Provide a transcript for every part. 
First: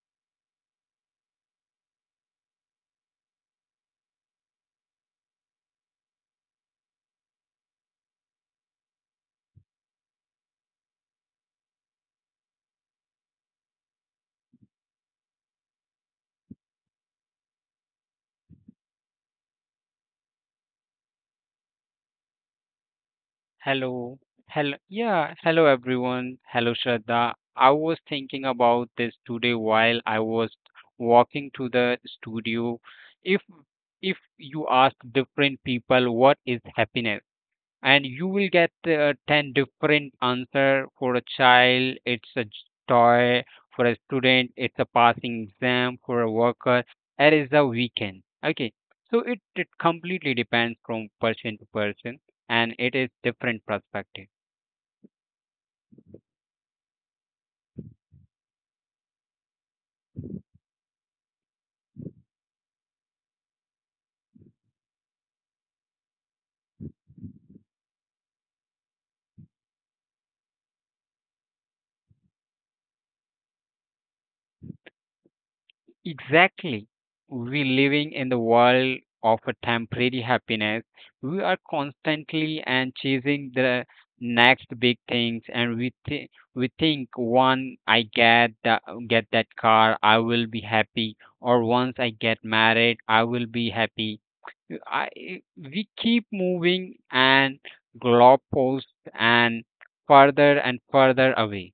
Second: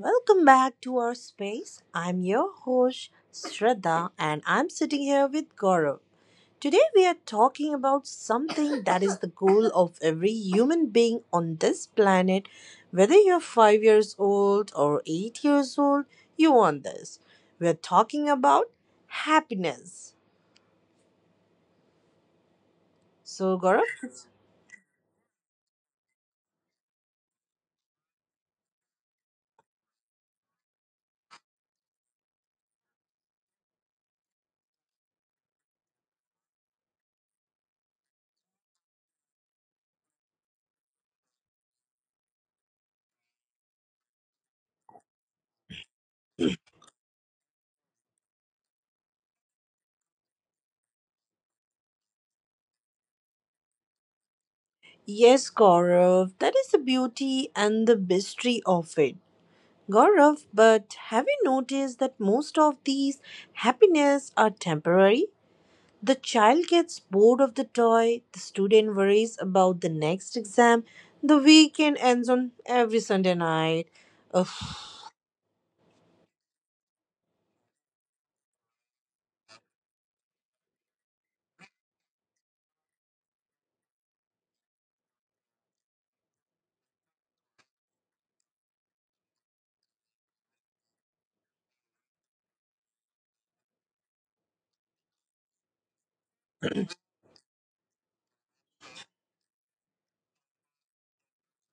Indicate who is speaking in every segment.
Speaker 1: Welcome back to our space. I'm your host, Shraddha, and I'm sitting here with Gaurav. Today, we are talking about something that is the goal of every human being on this planet. Whether you're five years old or eight years old, you want this. We're talking about happiness. So, Gaurav?
Speaker 2: Hello. Hello. Yeah. Hello, everyone. Hello, Shraddha. I was thinking about this today while I was walking to the studio. If if you ask different people what is happiness, and you will get 10 different answer. For a child it's a toy, for a student it's a passing exam, for a worker it is a weekend. Okay, so it completely depends from person to person, and it is different perspective.
Speaker 1: Yes, Gaurav, that is the beauty and the mystery of it. Gaurav, but have you noticed that most of these happiness are temporary? The child gets bored of the toy, the student worries about the next exam, the weekend ends on every Sunday night. Ugh,
Speaker 2: Exactly. We living in the world of a temporary happiness. We are constantly and chasing the next big things, and we think one I get the, get that car, I will be happy, or once I get married, I will be happy. I we keep moving and goalposts and further away.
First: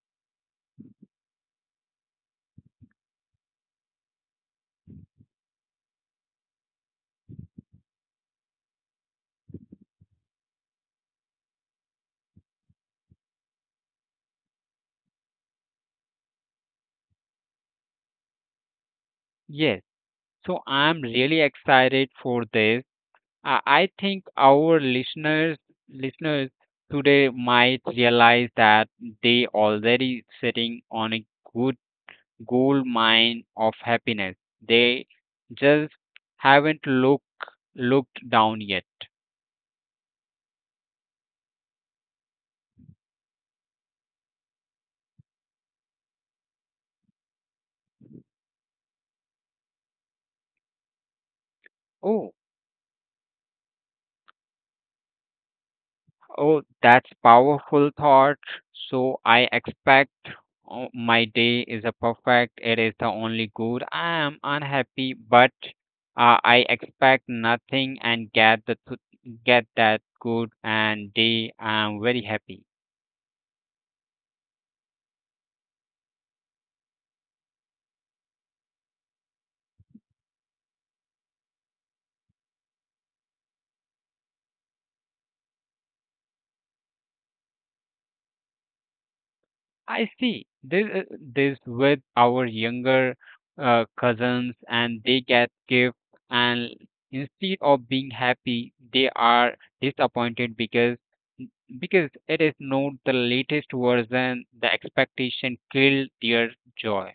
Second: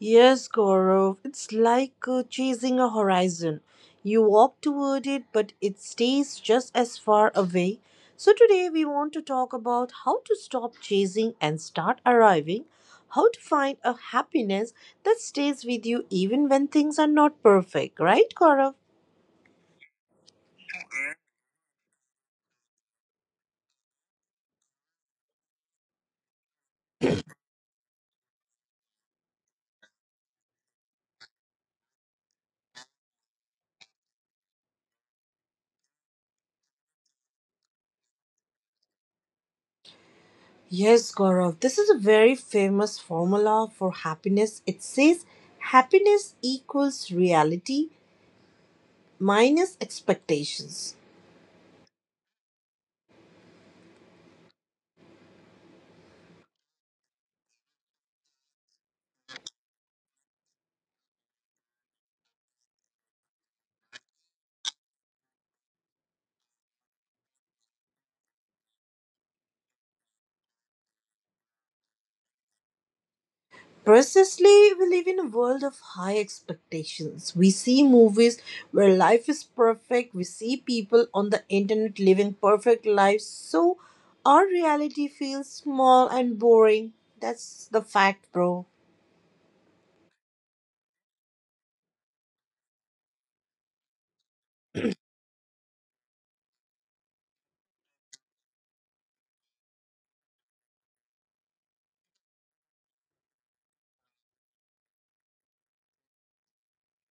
Speaker 1: Yes, Gaurav, it's like chasing a horizon. You walk toward it, but it stays just as far away. So, today we want to talk about how to stop chasing and start arriving, how to find a happiness that stays with you even when things are not perfect, right, Gaurav?
Speaker 2: Yes. So I'm really excited for this. I think our listeners listeners today might realize that they already sitting on a good gold mine of happiness. They just haven't looked down yet.
Speaker 1: Yes, Gaurav, this is a very famous formula for happiness. It says happiness equals reality minus expectations.
Speaker 2: Oh, oh, that's powerful thought. So I expect, oh, my day is a perfect. It is the only good. I am unhappy, but I expect nothing and get get that good and day. I am very happy.
Speaker 1: Precisely, we live in a world of high expectations. We see movies where life is perfect. We see people on the internet living perfect lives. So our reality feels small and boring. That's the fact, bro.
Speaker 2: I see. This this with our younger cousins, and they get gifts, and instead of being happy, they are disappointed because it is not the latest version. The expectation killed their joy.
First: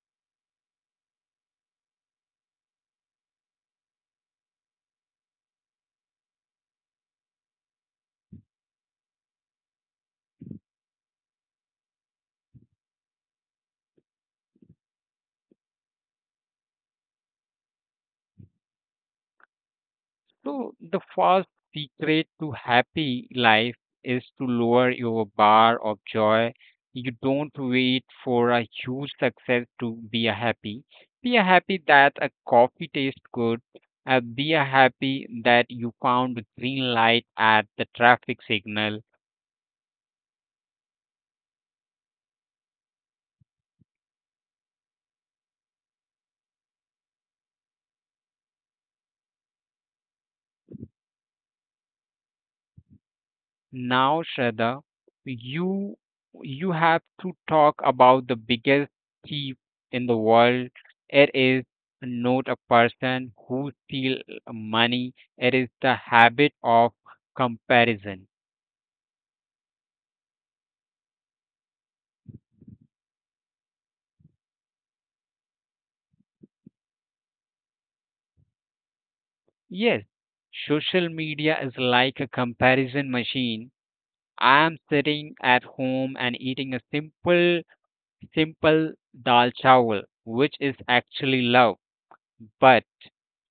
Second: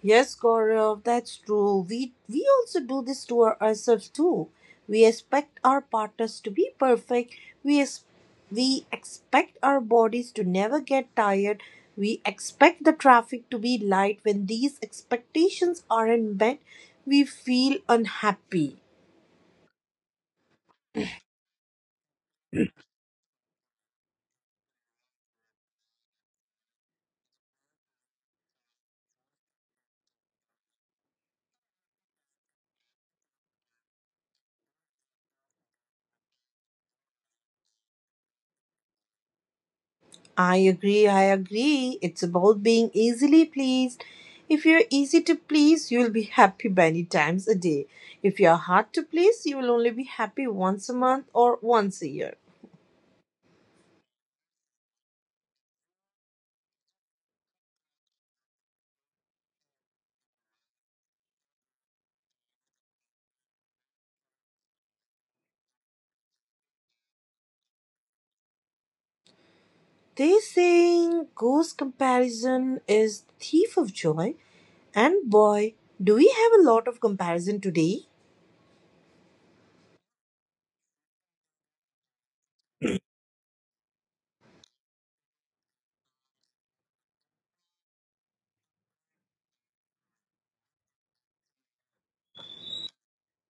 Speaker 1: Yes, Gaurav, that's true. We also do this to ourselves too. We expect our partners to be perfect. We ex- we expect our bodies to never get tired. We expect the traffic to be light. When these expectations aren't met, we feel unhappy.
Speaker 2: So the first secret to happy life is to lower your bar of joy. You don't wait for a huge success to be a happy. Be a happy that a coffee tastes good. Be a happy that you found a green light at the traffic signal.
Speaker 1: I agree, I agree. It's about being easily pleased. If you're easy to please, you'll be happy many times a day. If you're hard to please, you'll only be happy once a month or once a year.
Speaker 2: Now, Shraddha, you you have to talk about the biggest thief in the world. It is not a person who steal money. It is the habit of comparison.
Speaker 1: They saying, "Goes comparison is thief of joy," and boy, do we have a lot of comparison today?
Speaker 2: Yes, social media is like a comparison machine. I am sitting at home and eating a simple dal chawal, which is actually love. But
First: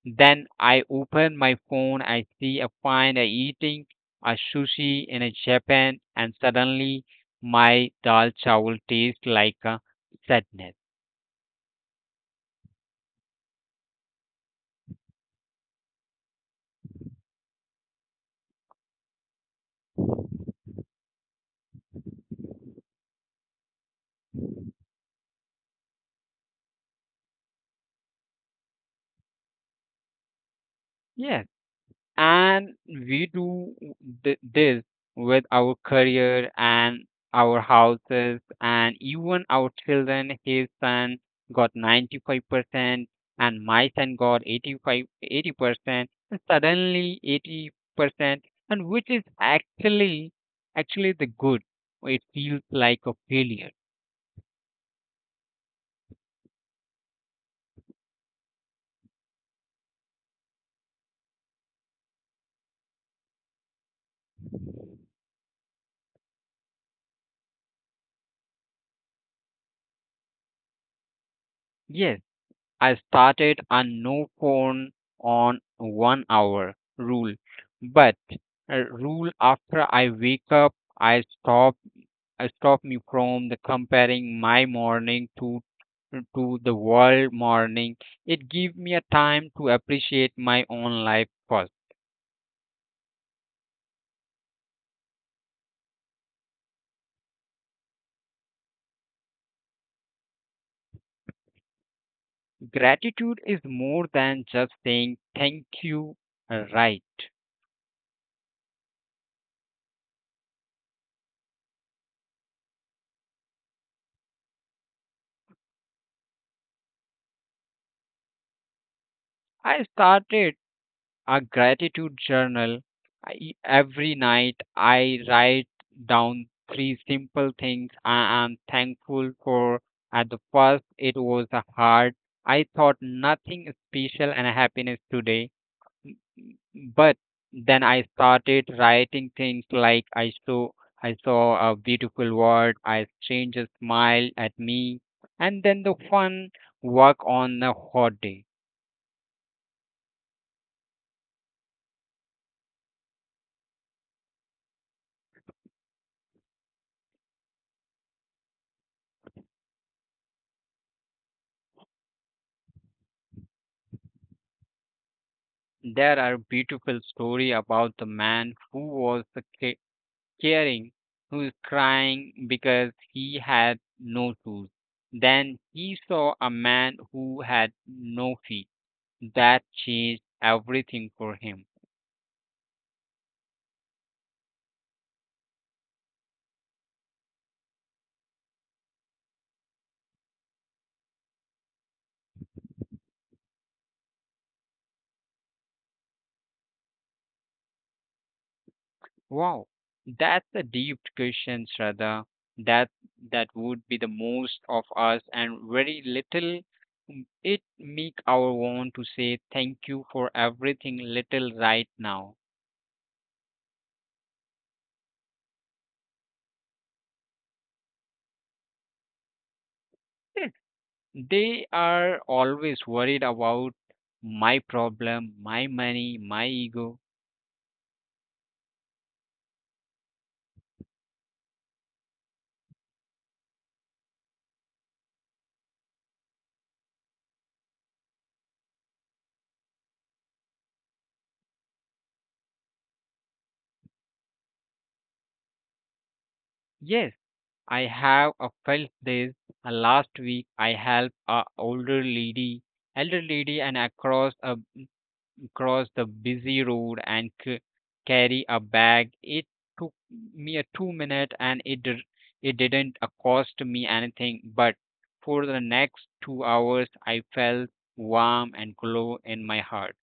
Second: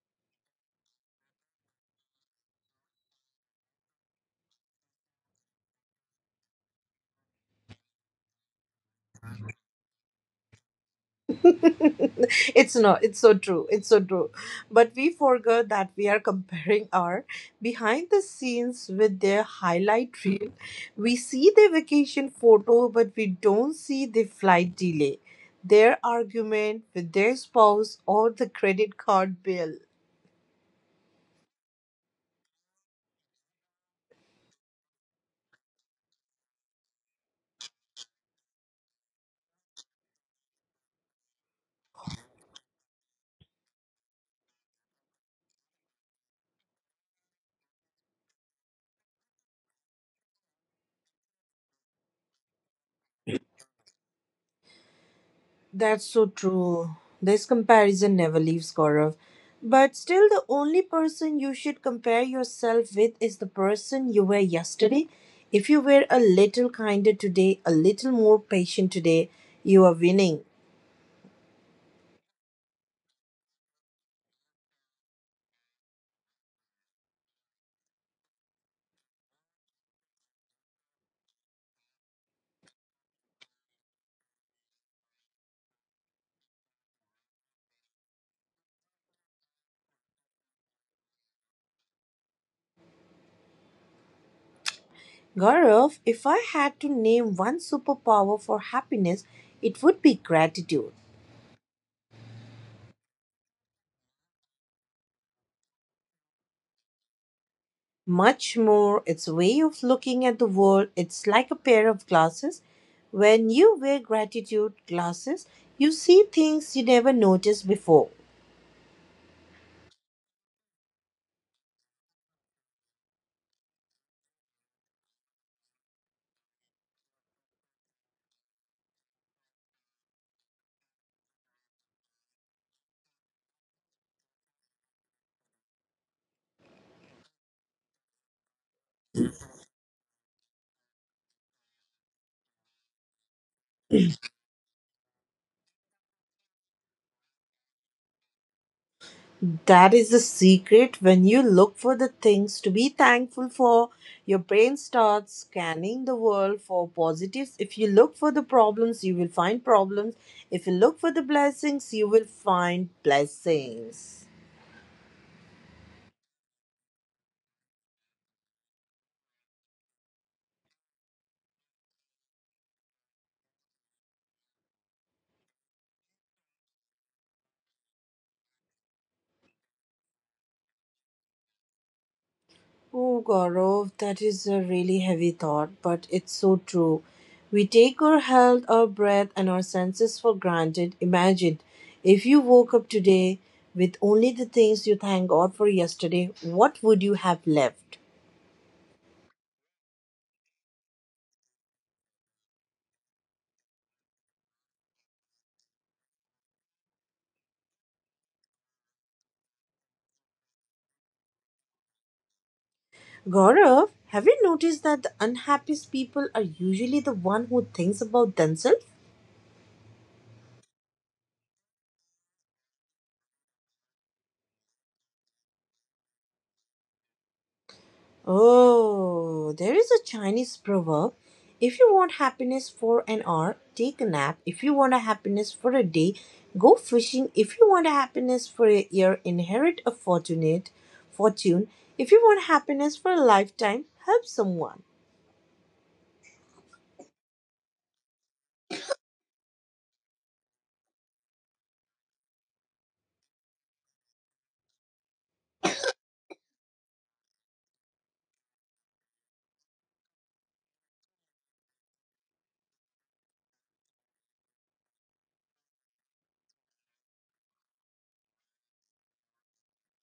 Speaker 2: then I open my phone, I see a friend I eating a sushi in a Japan, and suddenly my dal chawal tastes like a sadness.
Speaker 1: it's not it's so true, it's so true, but we forgot that we are comparing our behind the scenes with their highlight reel. We see their vacation photo but we don't see the flight delay, their argument with their spouse or the credit card bill.
Speaker 2: Yeah, and we do this with our career and our houses and even our children. His son got 95% and my son got 85 80%, and suddenly 80%, and which is actually the good, it feels like a failure.
Speaker 1: That's so true. This comparison never leaves Gaurav. But still, the only person you should compare yourself with is the person you were yesterday. If you were a little kinder today, a little more patient today, you are winning.
Speaker 2: Yes, I started a no phone on 1 hour rule, but a rule after I wake up, I stop I stop me from the comparing my morning to the world morning. It give me a time to appreciate my own life first.
Speaker 1: Gaurav, if I had to name one superpower for happiness, it would be gratitude.
Speaker 2: Gratitude is more than just saying thank you, right?
Speaker 1: Much more, its way of looking at the world. It's like a pair of glasses. When you wear gratitude glasses, you see things you never noticed before.
Speaker 2: I started a gratitude journal. I, every night I write down three simple things I am thankful for. At the first, it was hard. I thought nothing special and happiness today. But then I started writing things like I saw a beautiful world, I stranger smiled at me, and then the fun work on a hot day.
Speaker 1: That is the secret. When you look for the things to be thankful for, your brain starts scanning the world for positives. If you look for the problems, you will find problems. If you look for the blessings, you will find blessings.
Speaker 2: There are beautiful story about the man who was the caring, who is crying because he had no shoes. Then he saw a man who had no feet. That changed everything for him.
Speaker 1: Oh, Gaurav, that is a really heavy thought, but it's so true. We take our health, our breath, and our senses for granted. Imagine if you woke up today with only the things you thank God for yesterday, what would you have left?
Speaker 2: Wow, that's a deep question, Shraddha. That that would be the most of us and very little. It make our want to say thank you for everything little right now.
Speaker 1: Gaurav, have you noticed that the unhappiest people are usually the one who thinks about themselves?
Speaker 2: They are always worried about my problem, my money, my ego.
Speaker 1: Oh, there is a Chinese proverb. If you want happiness for an hour, take a nap. If you want a happiness for a day, go fishing. If you want a happiness for a year, inherit a fortunate fortune. If you want happiness for a lifetime, help someone.
Speaker 2: Yes, I have felt this. Last week, I helped a older lady, elder lady, and across a cross the busy road and carry a bag. It took me a 2 minute and it didn't cost me anything. But for the next 2 hours, I felt warm and glow in my heart.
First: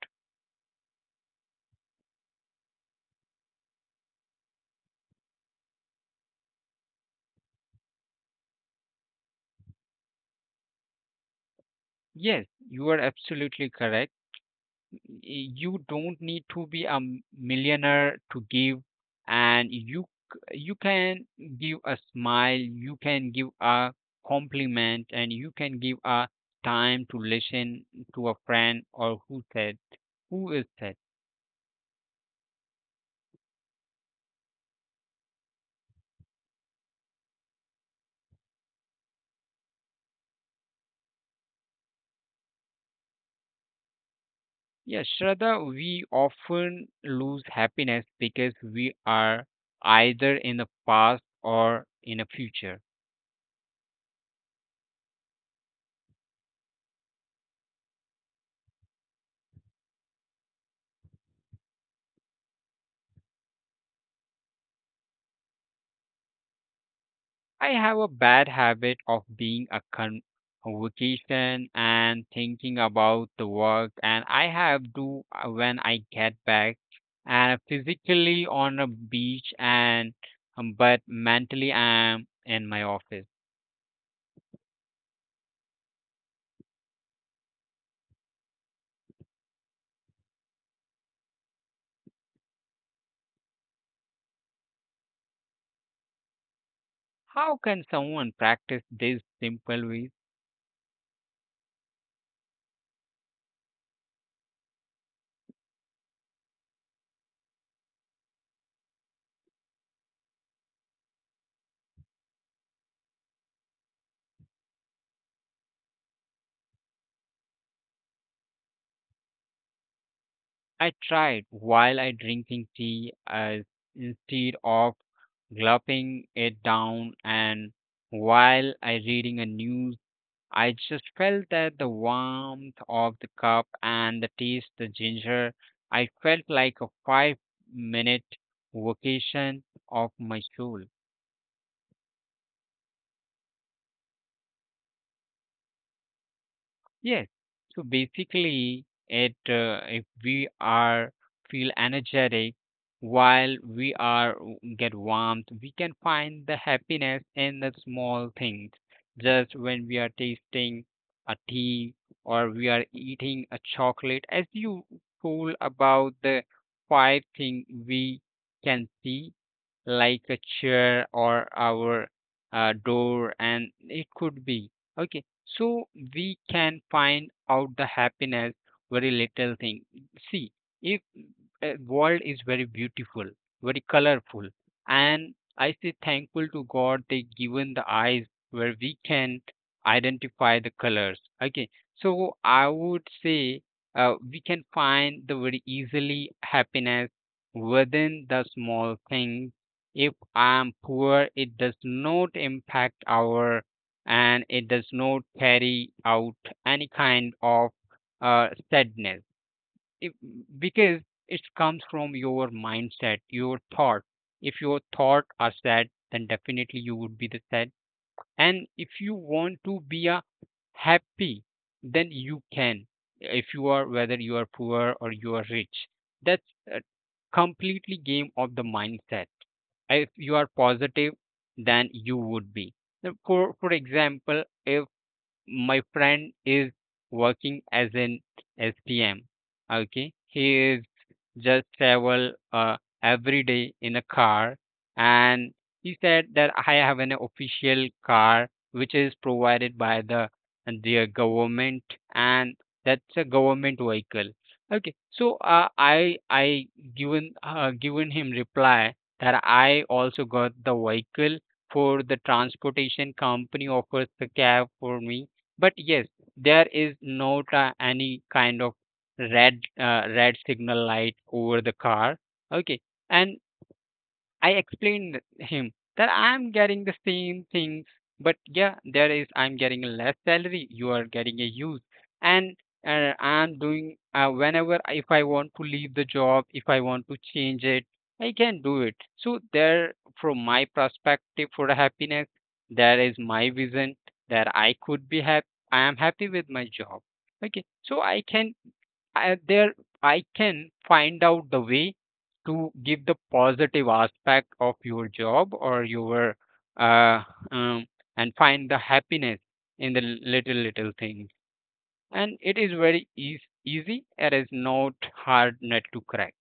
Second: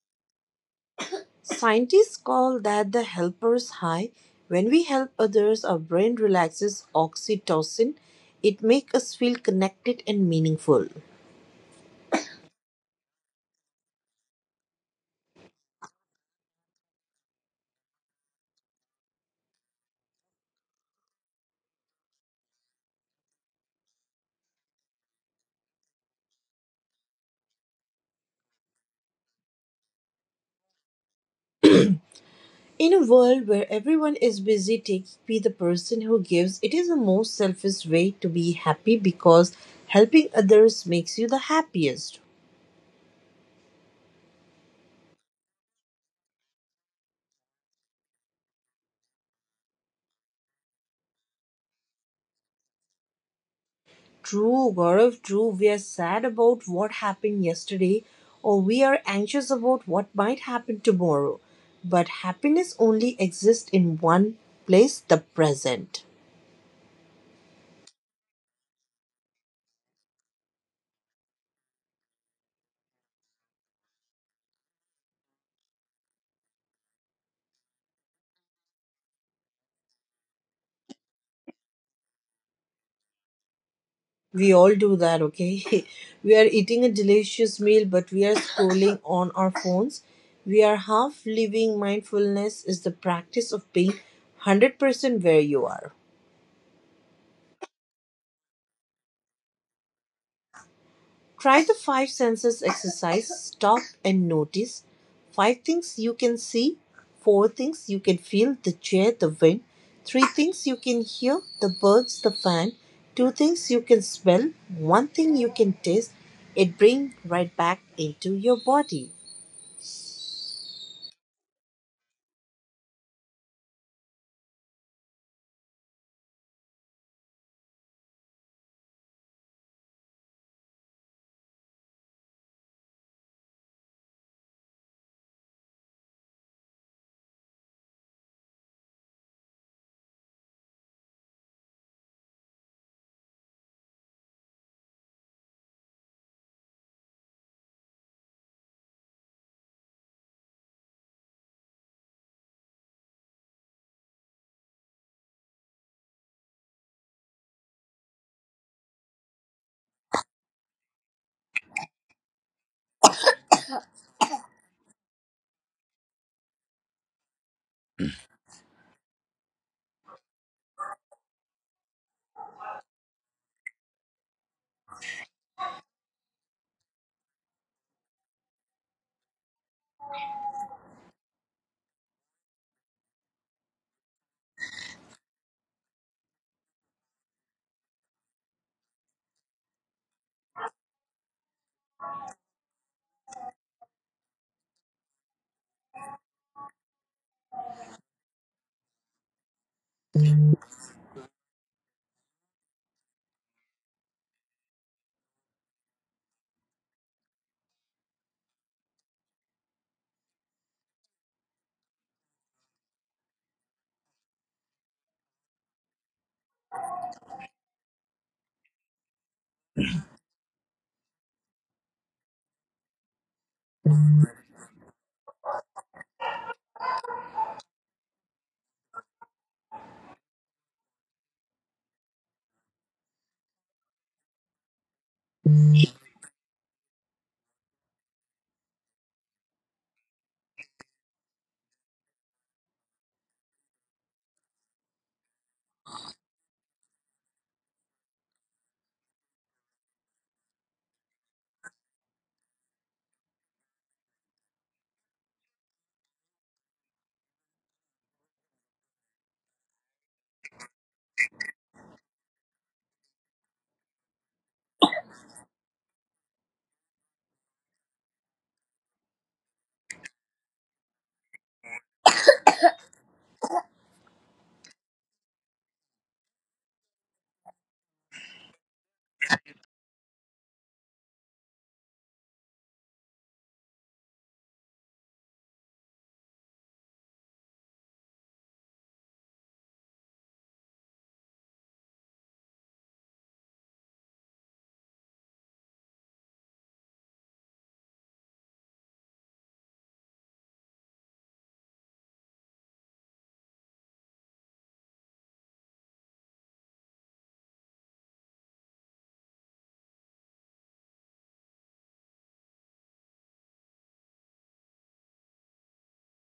Speaker 1: Scientists call that the helper's high. When we help others, our brain relaxes oxytocin. It makes us feel connected and meaningful.
Speaker 2: Yes, you are absolutely correct. You don't need to be a millionaire to give, and you you can give a smile, you can give a compliment, and you can give a time to listen to a friend or who said who is said.
Speaker 1: In a world where everyone is busy taking, be the person who gives. It is the most selfish way to be happy because helping others makes you the happiest.
Speaker 2: Yes, Shraddha, we often lose happiness because we are either in the past or in the future.
Speaker 1: True, Gaurav, true. We are sad about what happened yesterday or we are anxious about what might happen tomorrow. But happiness only exists in one place, the present.
Speaker 2: I have a bad habit of being a vacation and thinking about the work, and I have to when I get back and physically on a beach and but mentally I'm in my office.
Speaker 1: We all do that, okay? We are eating a delicious meal, but we are scrolling on our phones. We are half living. Mindfulness is the practice of being 100% where you are.
Speaker 2: How can someone practice this simple ways?
Speaker 1: Try the five senses exercise. Stop and notice five things you can see, four things you can feel, the chair, the wind, three things you can hear, the birds, the fan, two things you can smell, one thing you can taste. It brings right back into your body.
Speaker 2: I tried while I drinking tea, instead of gulping it down and while I reading a news, I just felt that the warmth of the cup and the taste, the ginger. I felt like a 5 minute vacation of my soul. Yes. So basically, it if we are feel energetic while we are get warmth, we can find the happiness in the small things. Just when we are tasting a tea or we are eating a chocolate, as you told about the five thing we can see, like a chair or our door, and it could be okay. So we can find out the happiness very little thing. See if world is very beautiful, very colorful, and I say thankful to god they given the eyes where we can identify the colors. Okay, so I would say we can find the very easily happiness within the small things. If I'm poor, it does not impact our and it does not carry out any kind of sadness, if because it comes from your mindset, your thought. If your thought are sad, then definitely you would be the sad. And if you want to be a happy, then you can. If you are whether you are poor or you are rich, that's a completely game of the mindset. If you are positive, then you would be. Now, For example, if my friend is working as an STM. Okay, he is just travel every day in a car. And he said that I have an official car which is provided by the government, and that's a government vehicle. Okay, so I given given him reply that I also got the vehicle for the transportation company offers the cab for me. But yes, there is not any kind of red red signal light over the car, okay. And I explained him that I'm getting the same things, but yeah, there is I'm getting a less salary, you are getting a use. And I'm doing whenever if I want to leave the job, if I want to change it, I can do it. So there, from my perspective for the happiness, there is my vision that I could be happy, I am happy with my job. Okay, so I can I, there I can find out the way to give the positive aspect of your job or your uh, um, and find the happiness in the little little things. And it is very easy. It is not hard nut to crack.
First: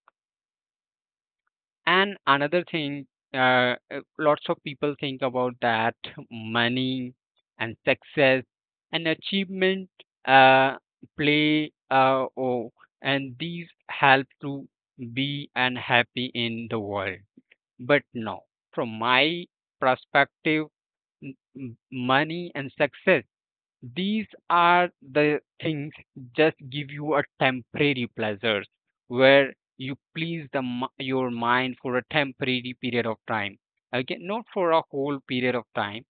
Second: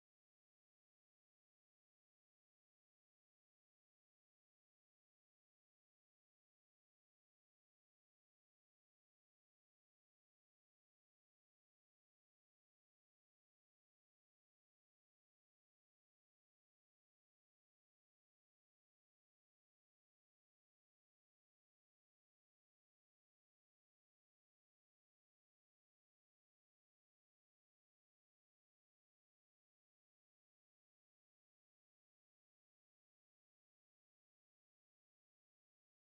Speaker 2: And another thing, lots of people think about that money and success and achievement, uh, play and these help to be and happy in the world. But no, from my perspective, money and success, these are the things just give you a temporary pleasures where you please the your mind for a temporary period of time. Okay, not for a whole period of time.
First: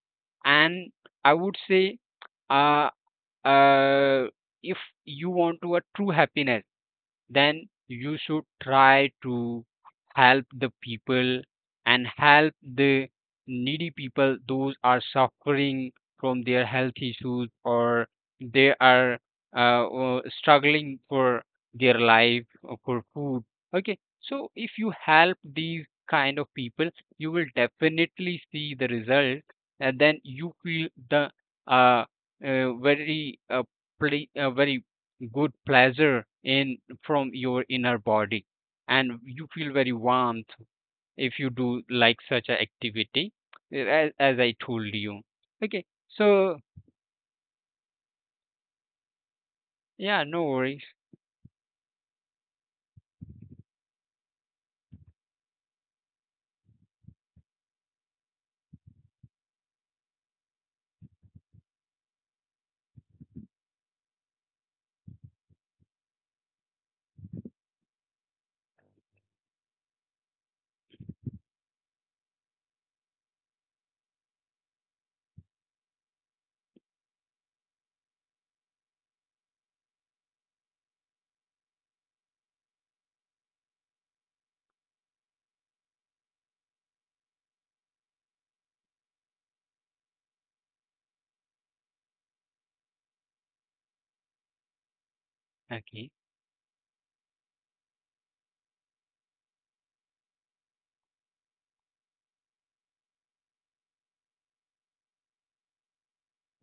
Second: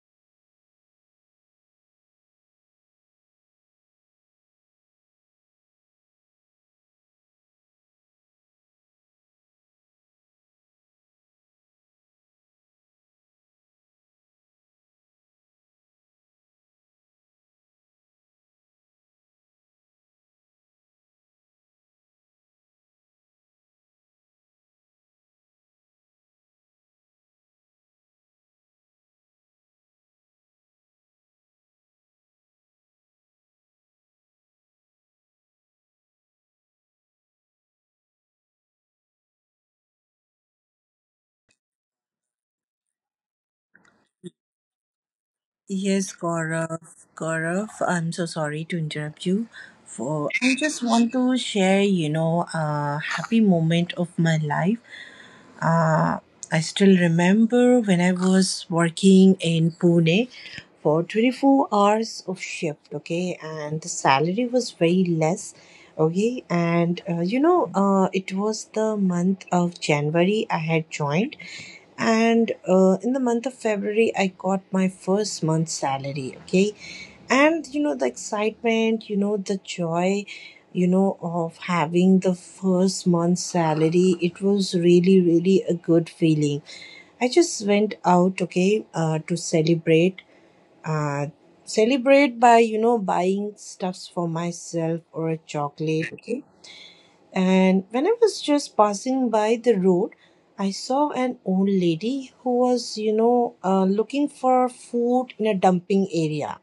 Speaker 2: And I would say, uh, uh, if you want to a true happiness, then you should try to help the people and help the needy people those are suffering from their health issues, or they are struggling for their life or for food. Okay, so if you help these kind of people, you will definitely see the result, and then you feel the uh, very very good pleasure in from your inner body, and you feel very warmth if you do like such a activity, as I told you, okay.
Speaker 1: Yes,
Speaker 2: So
Speaker 1: Gaurav. Gaurav, I'm so sorry to interrupt you.
Speaker 2: yeah,
Speaker 1: For
Speaker 2: no
Speaker 1: I just
Speaker 2: worries,
Speaker 1: want to share, you know, a happy moment of my life. Uh, I still remember when I was working in Pune for 24 hours of shift, okay, and the salary was very less, okay, and you know, it was the month of January I had joined, and in the month of February I got my first month's salary, okay, and you know the excitement, you know the joy, you know, of having the first month's salary. It was really, really a good feeling. I just went out, okay, to celebrate, uh, celebrate by, you know, buying stuffs for myself or a
Speaker 2: okay,
Speaker 1: chocolate, okay, and when I was just passing by the road, I saw an old lady who was, you know, looking for food in a dumping area.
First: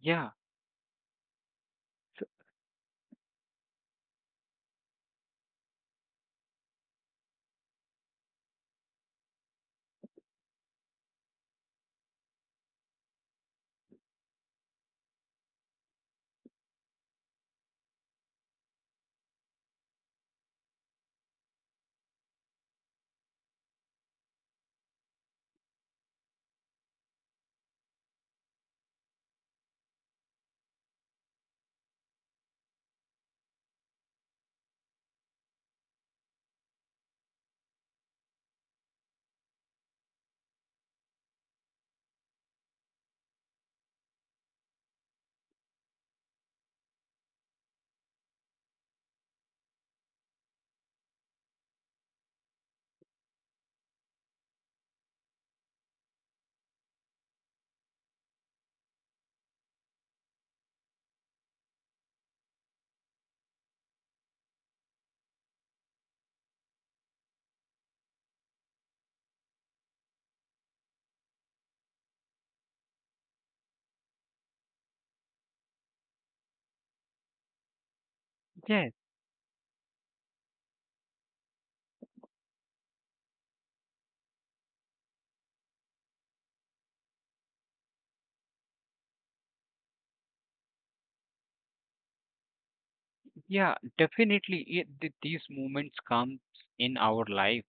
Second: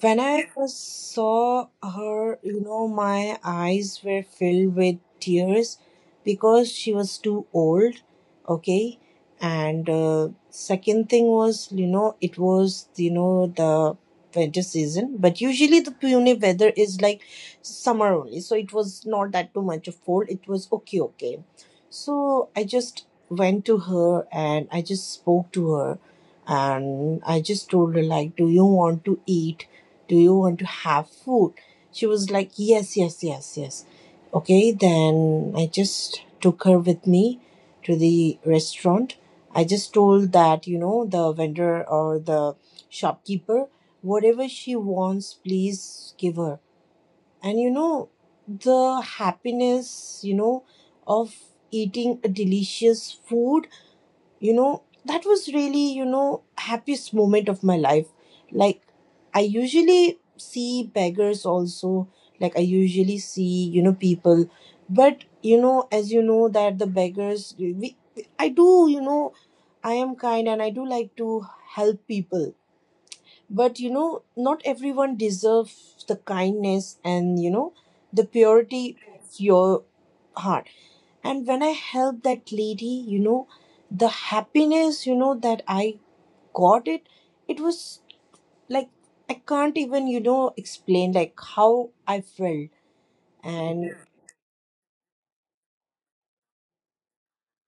Speaker 1: When I first saw her, you know, my eyes were filled with tears because she was too old, okay? And second thing was, you know, it was, you know, the winter season, but usually the Pune weather is like summer only, so it was not that too much of cold, it was okay, okay. So I just went to her and I just spoke to her and I just told her, like, do you want to eat? Do you want to have food? She was like, yes, yes, yes, yes, okay. Then I just took her with me to the restaurant. I just told that, you know, the vendor or the shopkeeper, whatever she wants, please give her. And you know the happiness, you know, of eating a delicious food, you know, that was really, you know, happiest moment of my life. Like, I usually see beggars also, like, I usually see, you know, people, but you know, as you know that the beggars, we, I do, you know, I am kind and I do like to help people, but you know, not everyone deserves the kindness and you know the
Speaker 2: Yes,
Speaker 1: purity of your heart. And when I helped that lady, you know, the happiness, you know, that I got it, it was like, I can't even, you know, explain like how I felt.
Speaker 2: yeah,
Speaker 1: And
Speaker 2: definitely. These moments comes in our life,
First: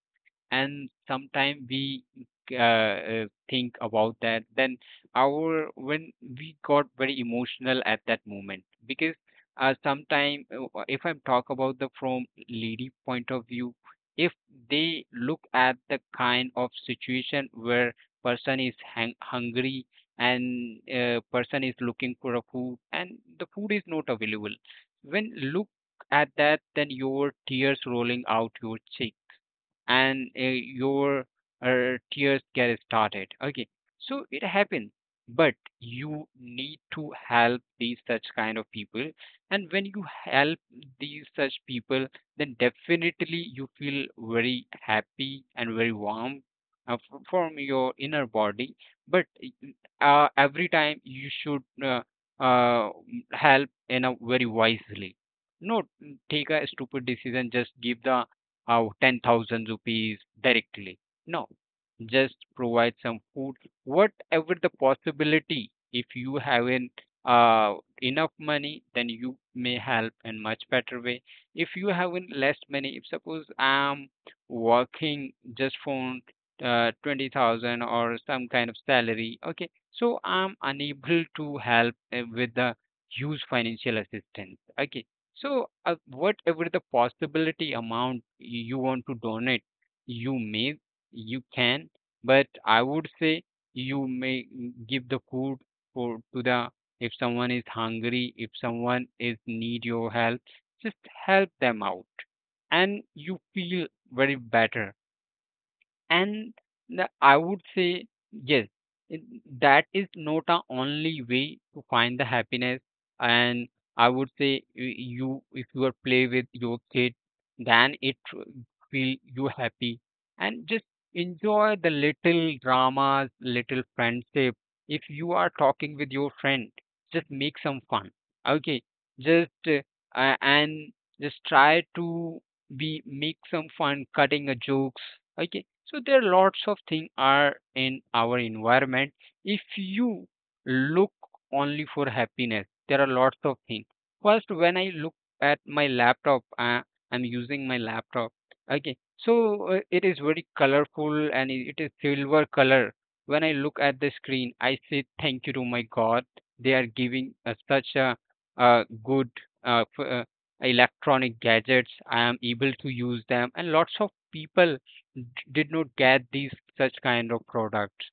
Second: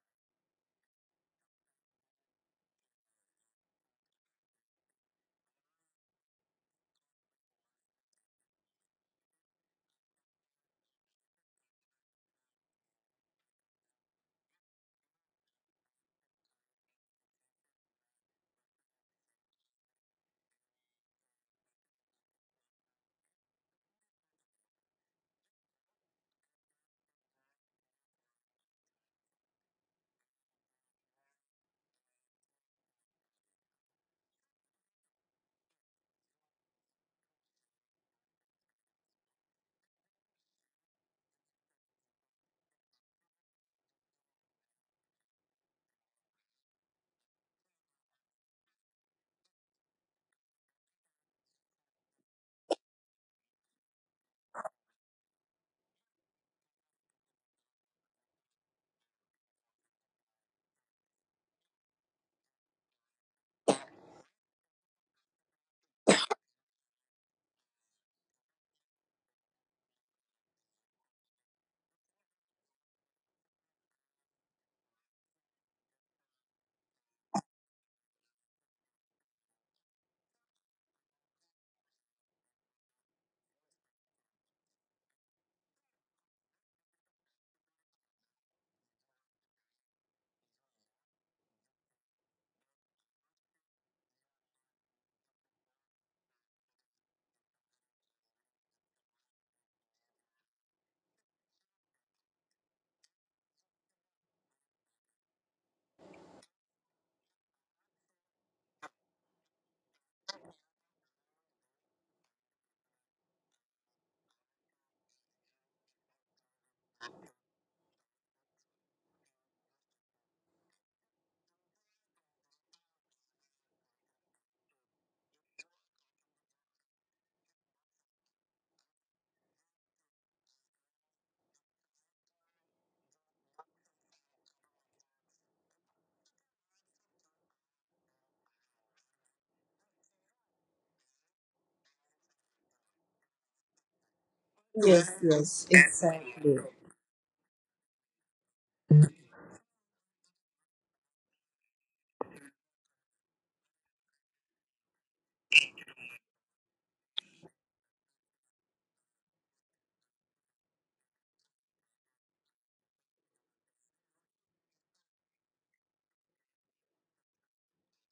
Speaker 2: and sometimes we think about that, then our when we got very emotional at that moment, because sometime, if I'm talk about the from lady point of view, if they look at the kind of situation where person is hungry, and person is looking for a food and the food is not available, when look at that, then your tears rolling out your cheek, and your tears get started. Okay, so it happens. But you need to help these such kind of people. And when you help these such people, then definitely you feel very happy and very warm from your inner body. But every time you should uh, help in a very wisely. Not take a stupid decision. Just give the out 10,000 rupees directly. No, just provide some food, whatever the possibility. If you haven't uh, enough money, then you may help in much better way. If you haven't less money, if suppose I'm working just for 20,000 or some kind of salary, okay, so I'm unable to help with the huge financial assistance. Okay, so, whatever the possibility amount you want to donate, you may, you can, but I would say you may give the food for to the if someone is hungry, if someone is need your help, just help them out, and you feel very better and the, I would say, yes, it, that is not a only way to find the happiness. And I would say, you if you are play with your kid, then feel you happy. And just enjoy the little dramas, little friendship. If you are talking with your friend, just make some fun. Okay, just and just try to be make some fun, cutting a jokes. Okay, so there are lots of things are in our environment. If you look only for happiness, there are lots of things. First, when I
Speaker 1: yes,
Speaker 2: look
Speaker 1: yes,
Speaker 2: at my laptop,
Speaker 1: exactly.
Speaker 2: I'm using my laptop. Okay, so it is very colorful and it is silver color. When I look at the screen, I say thank you to my God. They are giving such a good uh, f- uh, electronic gadgets. I am able to use them, and lots of people did not get these such kind of products,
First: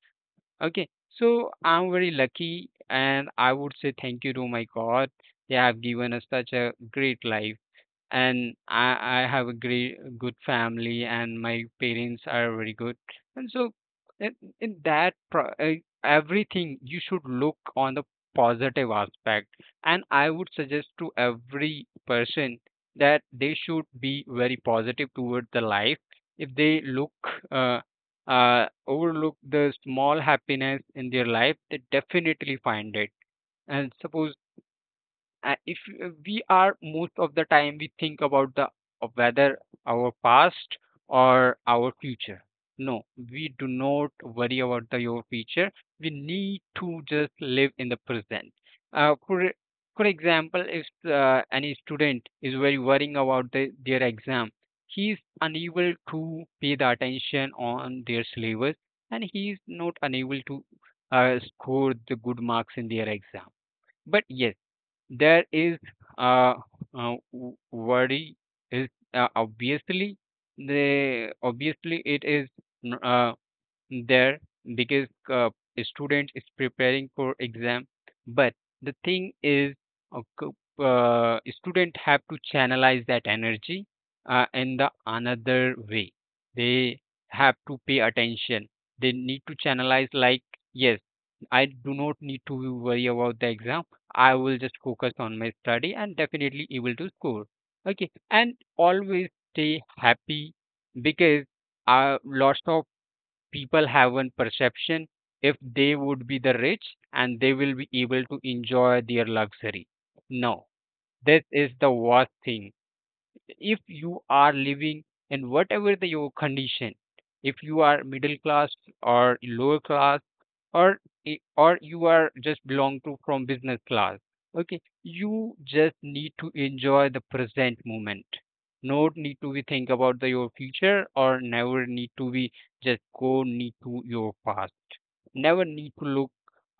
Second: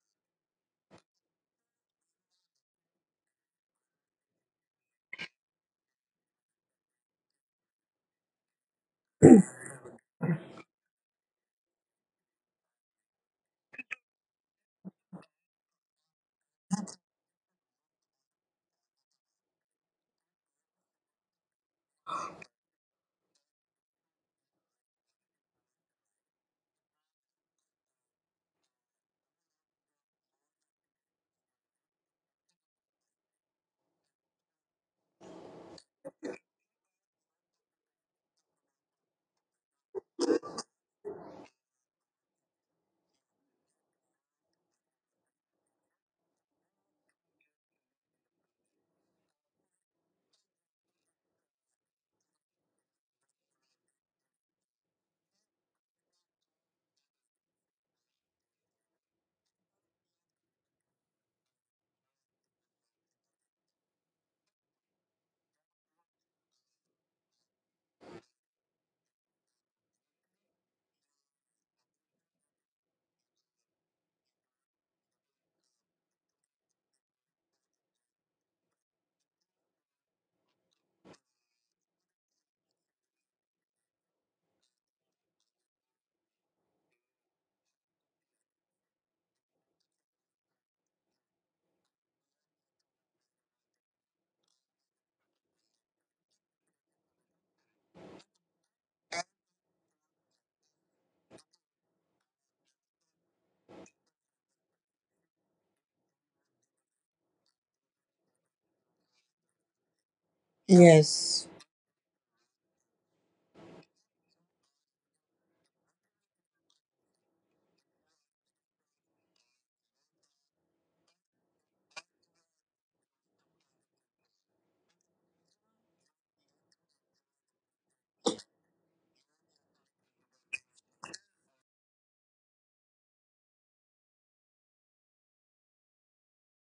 Speaker 2: okay, so I'm very lucky and I would say thank you to my God. They have given us such a great life, and I have a great good family and my parents are very good, and so in, in everything you should look on the positive aspect. And I would suggest to every person that they should be very positive toward the life. If they look uh, overlook the small happiness in their life, they definitely find it. And suppose if we are most of the time we think about the, whether our past or our future. No, we do not worry about the your future. We need to just live in the present. For for example, if any student is very worrying about the, their exam, he is unable to pay the attention on their syllabus, and he is not unable to score the good marks in their exam. But yes, there is uh, worry is obviously the obviously it is n- uh, there because a student is preparing for exam. But the thing is uh, co- student have to channelize that energy in the another way. They have to pay attention. They need to channelize like, yes, I do not need to worry about the exam. I will just focus on my study and definitely able to score. Okay, and always stay happy, because lots of people have one perception: if they would be the rich and they will be able to enjoy their luxury. No, this
Speaker 1: Yes.
Speaker 2: is the worst thing. If you are living in whatever the, your condition, if you are middle class or lower class or or you are just belong to from business class, okay, you just need to enjoy the present moment, not need to be think about the, your future, or never need to be just go need to your past, never need to look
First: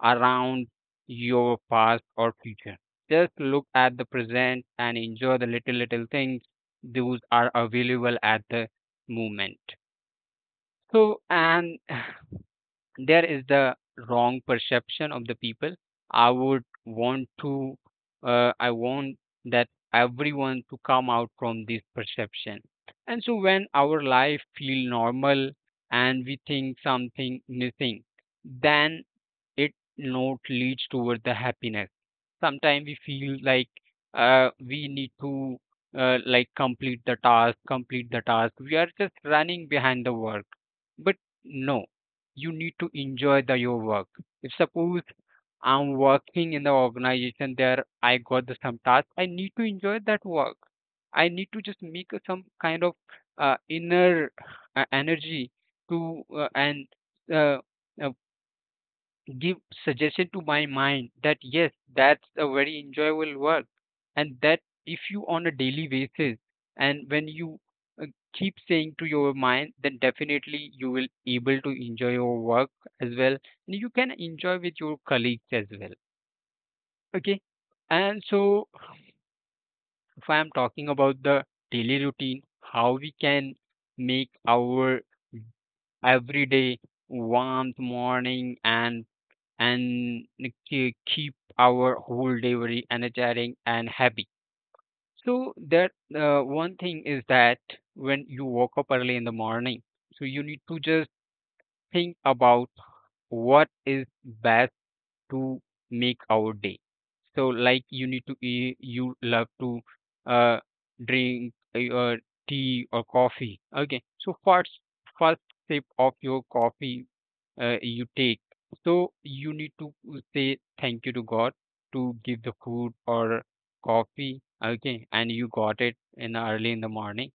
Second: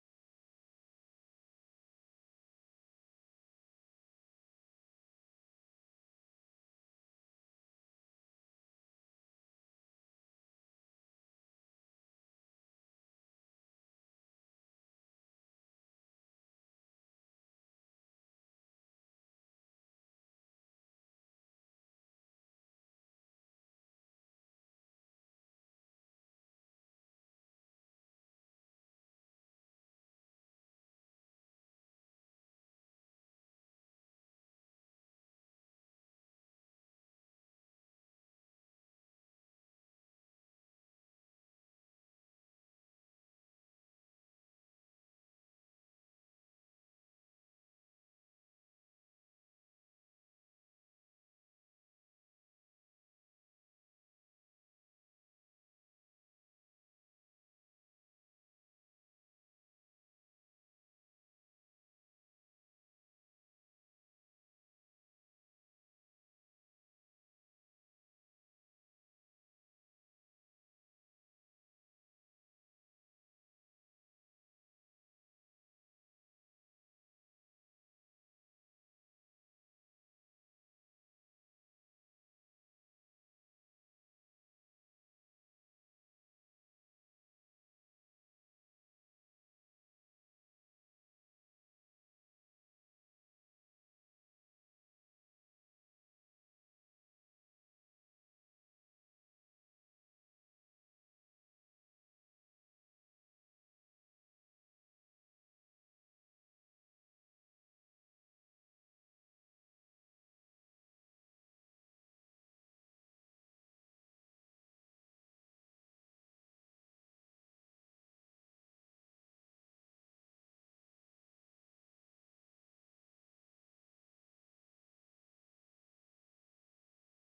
Speaker 2: around your past or future. Just look at the present and enjoy the little little things those are available at the moment. So and there is the wrong perception of the people. I would want to I want that everyone to come out from this perception. And so when our life feel normal and we think something missing, then it not leads toward the happiness. Sometimes we feel like we need to like complete the task, complete the task. We are just running behind the work. But no, you need to enjoy the your work. If suppose I'm working in the organization there, I got the some task. I need to enjoy that work. I need to just make a some kind of inner energy to and uh, uh, give suggestion to my mind that yes, that's a very enjoyable work. And that if you on a daily basis, and when you uh, keep saying to your mind, then definitely you will able to enjoy your work as well, and you can enjoy with your colleagues as well. Okay, and so if I am talking about the daily routine, how we can make our everyday warmth morning and keep our whole day very energetic and happy. So that one thing is that when you woke up early in the morning, so you need to just think about what is best to make our day. So like you need to eat, you love to uh, drink tea or coffee. Okay, so first sip of your coffee you take. So you need to say thank you to God to give the food or coffee, okay, and you got it in early in the morning.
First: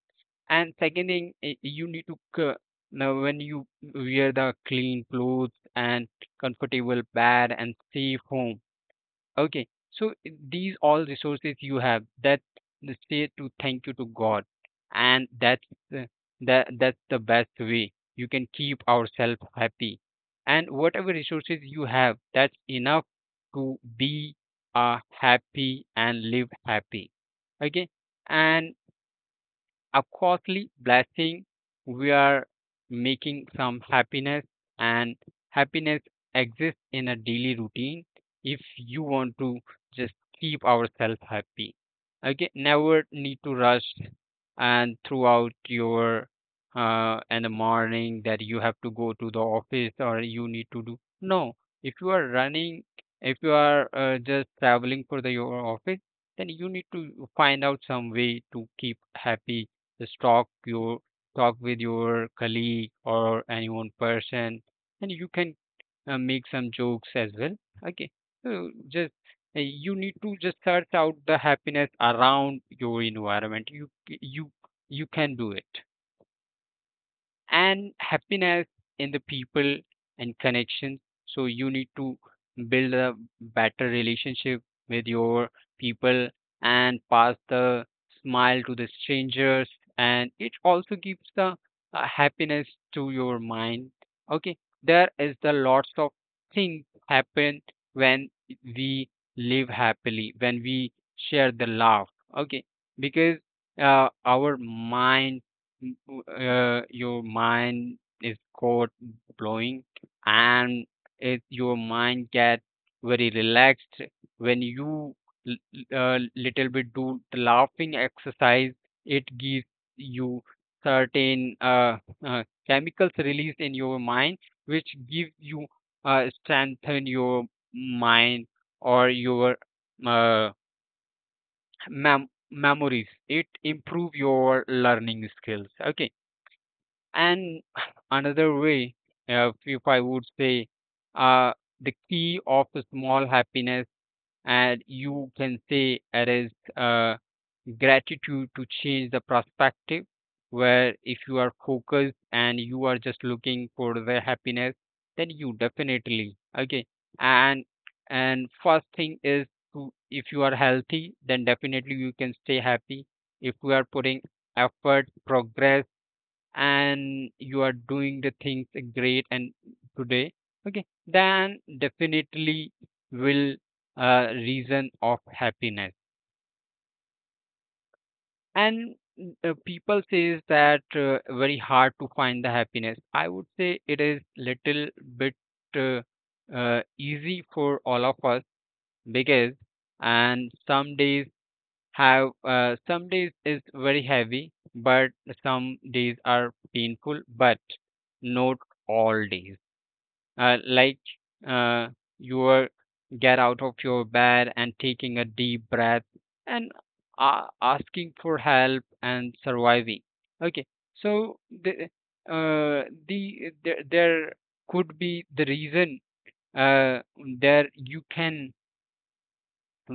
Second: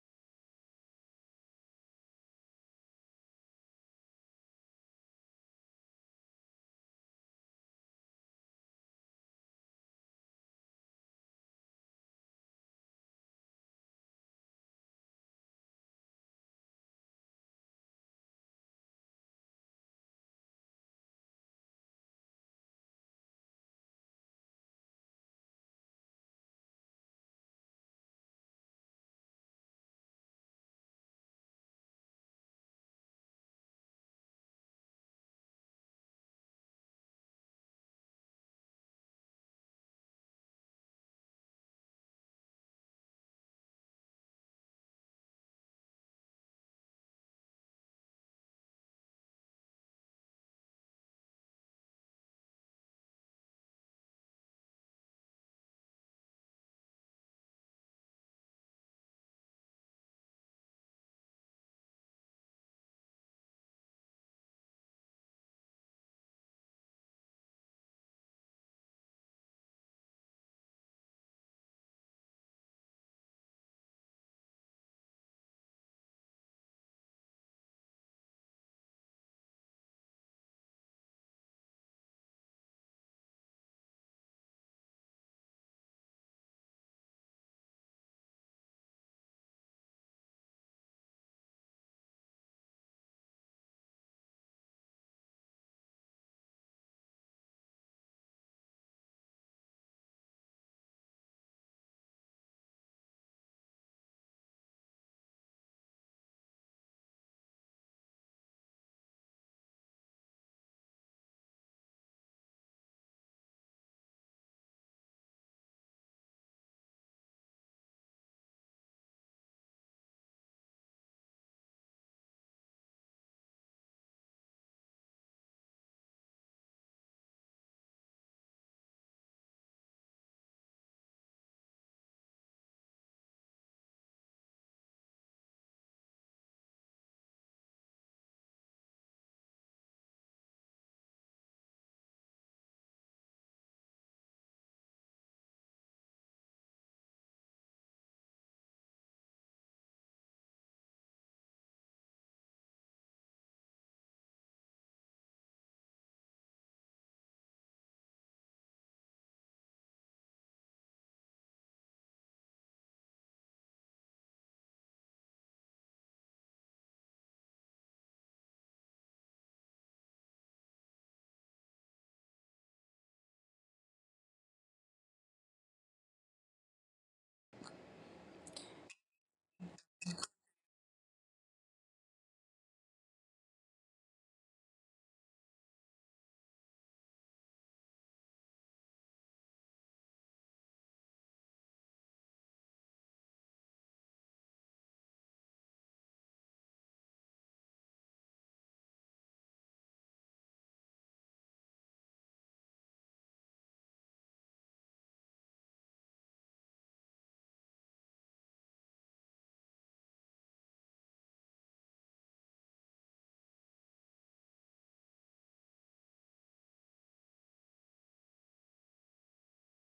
Speaker 2: And second thing, you need to now when you wear the clean clothes and comfortable bed and safe home. Okay, so these all resources you have that the say to thank you to God, and that's the, that's the best way you can keep ourselves happy. And whatever resources you have, that's enough to be happy and live happy. Okay. And a costly blessing. We are making some happiness, and happiness exists in a daily routine if you want to just keep ourselves happy. Okay, never need to rush and throughout your in the morning that you have to go to the office or you need to do. No, if you are running, if you are just traveling for the your office, then you need to find out some way to keep happy. Just talk with your colleague or anyone person, and you can make some jokes as well. Okay, so just you need to just search out the happiness around your environment. You you can do it, and happiness in the people and connections. So you need to build a better relationship with your people and pass the smile to the strangers, and it also gives the happiness to your mind. Okay, there is the lots of things happen when we live happily, when we share the love. Okay, because uh, our mind Mm, your mind is caught blowing, and your mind get very relaxed when you l- little bit do the laughing exercise. It gives you certain chemicals released in your mind, which gives you strengthen your mind or your uh, memories. It improve your learning skills, okay. And another way, if I would say, uh, the key of a small happiness, and you can say it is gratitude to change the perspective. Where if you are focused and you are just looking for the happiness, then you definitely okay. And and first thing is to if you are healthy, then definitely you can stay happy. If we are putting effort, progress, and you are doing the things great and today, okay, then definitely will reason of happiness. And people says that very hard to find the happiness. I would say it is little bit uh, easy for all of us, because and some days have some days is very heavy but some days are painful but not all days uh, like uh, you are get out of your bed and taking a deep breath and asking for help and surviving, okay. So the there could be the reason uh, there you can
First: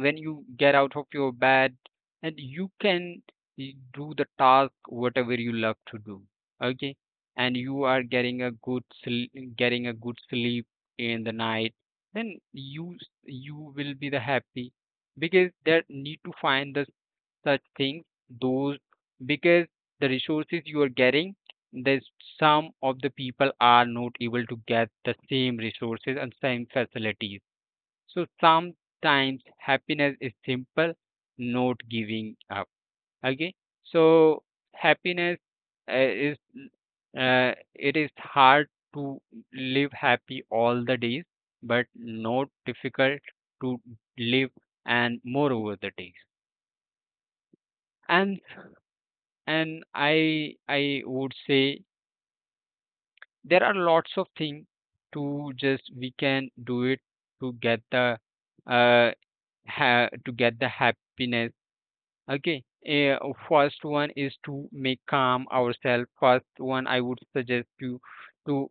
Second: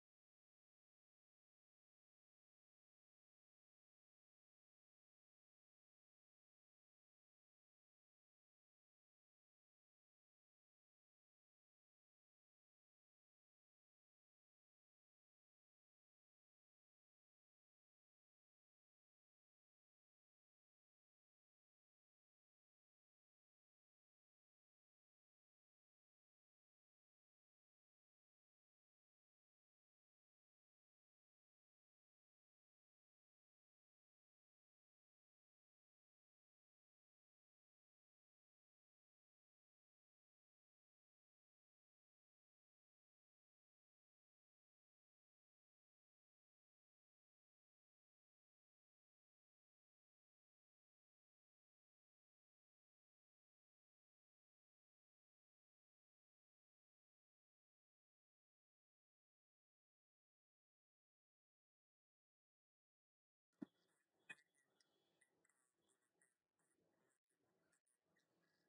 Speaker 2: when you get out of your bed, and you can do the task whatever you love to do, okay. And you are getting a getting a good sleep in the night, then you will be the happy, because there need to find the such things those because the resources you are getting, there's some of the people are not able to get the same resources and same facilities. So sometimes happiness is simple, not giving up. Okay. So happiness is it is hard to live happy all the days, but not difficult to live and more over the days. And and I would say there are lots of things to just we can do it to get the uh to get the happiness. Okay. First one is to make calm ourselves. First one, I would suggest to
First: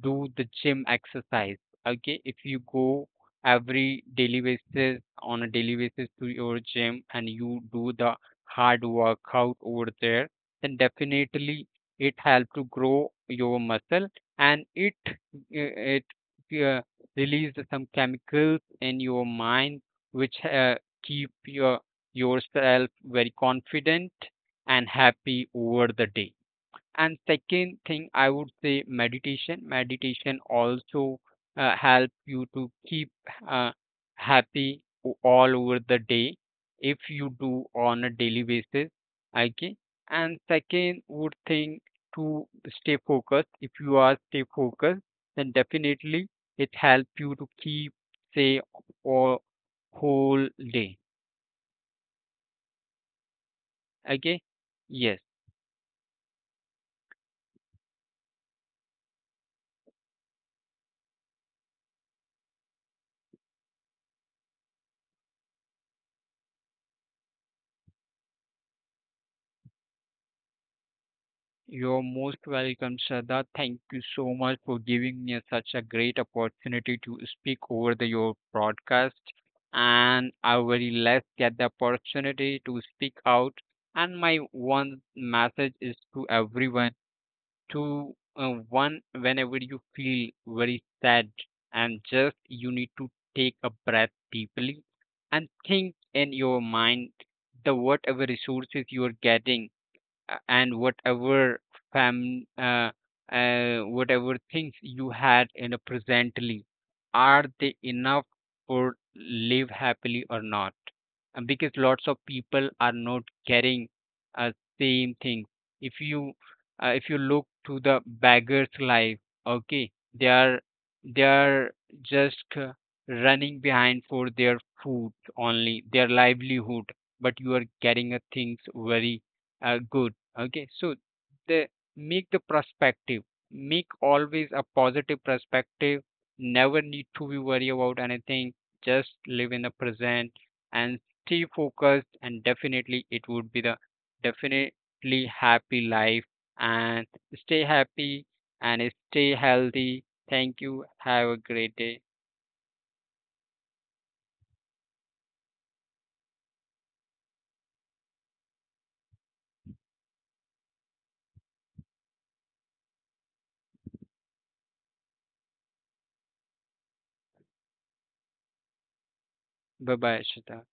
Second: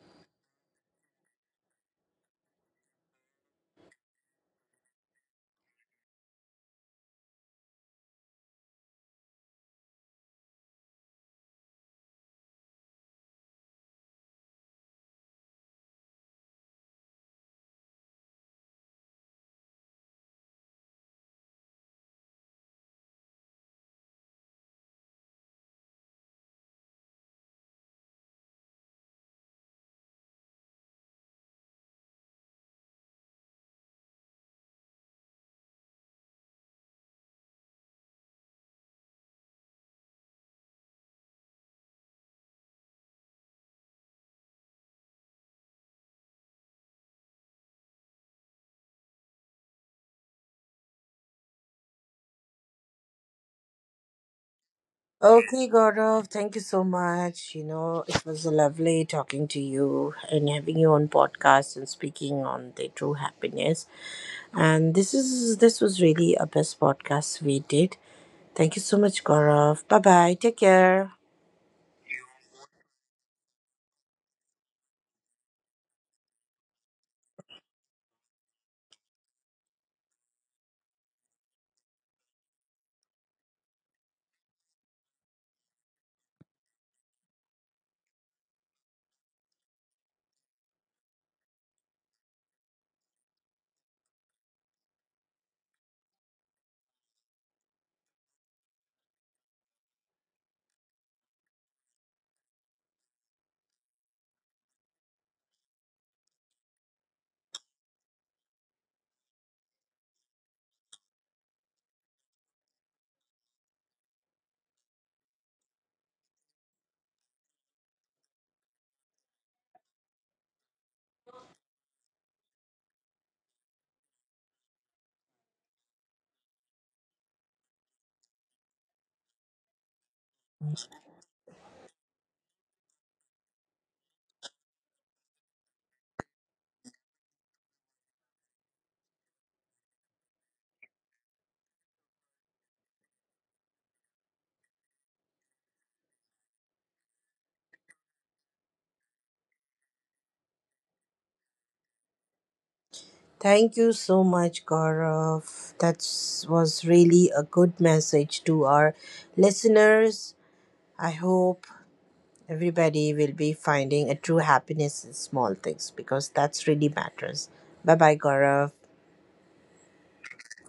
Speaker 2: do the gym exercise. Okay, if you go every daily basis on a daily basis to your gym and you do the hard workout over there, then definitely it help to grow your muscle, and it uh, release some chemicals in your mind which keep your yourself very confident and happy over the day. And second thing, I would say meditation. Meditation also help you to keep uh, happy all over the day if you do on a daily basis. Okay. And second would think to stay focused. If you are stay focused, then definitely it help you to keep say or whole day. Okay? Yes,
Speaker 1: Okay, Gaurav, thank you so much. You know, it was lovely talking to you and having you on podcast and speaking on the true happiness. And this was really a best podcast we did. Thank you so much, Gaurav. Bye bye. Take care.
Speaker 2: you're most welcome, Shraddha. Thank you so much for giving me such a great opportunity to speak over the, your broadcast. And I very less get the opportunity to speak out. And my one message is to everyone to one, whenever you feel very sad, and just you need to take a breath deeply and think in your mind the whatever resources you are getting, and whatever fam uh, whatever things you had in a presently, are they enough for live happily or not? And because lots of people are not getting uh, same thing. If you if you look to the beggar's life, okay, they are they are just running behind for their food, only their livelihood, but you are getting a things very good. Okay, so the make the perspective, make always a positive perspective. Never need to be worry about anything. Just live in the present and stay focused, and definitely it would be the definitely happy life. And stay happy and stay healthy. Thank you. Have a great day.
Speaker 1: Thank you so much, Gaurav. That was really a good message to our listeners. I hope everybody will be finding a true happiness in small things because that's really matters. Bye bye, Gaurav.
Speaker 2: Bye bye, Shita.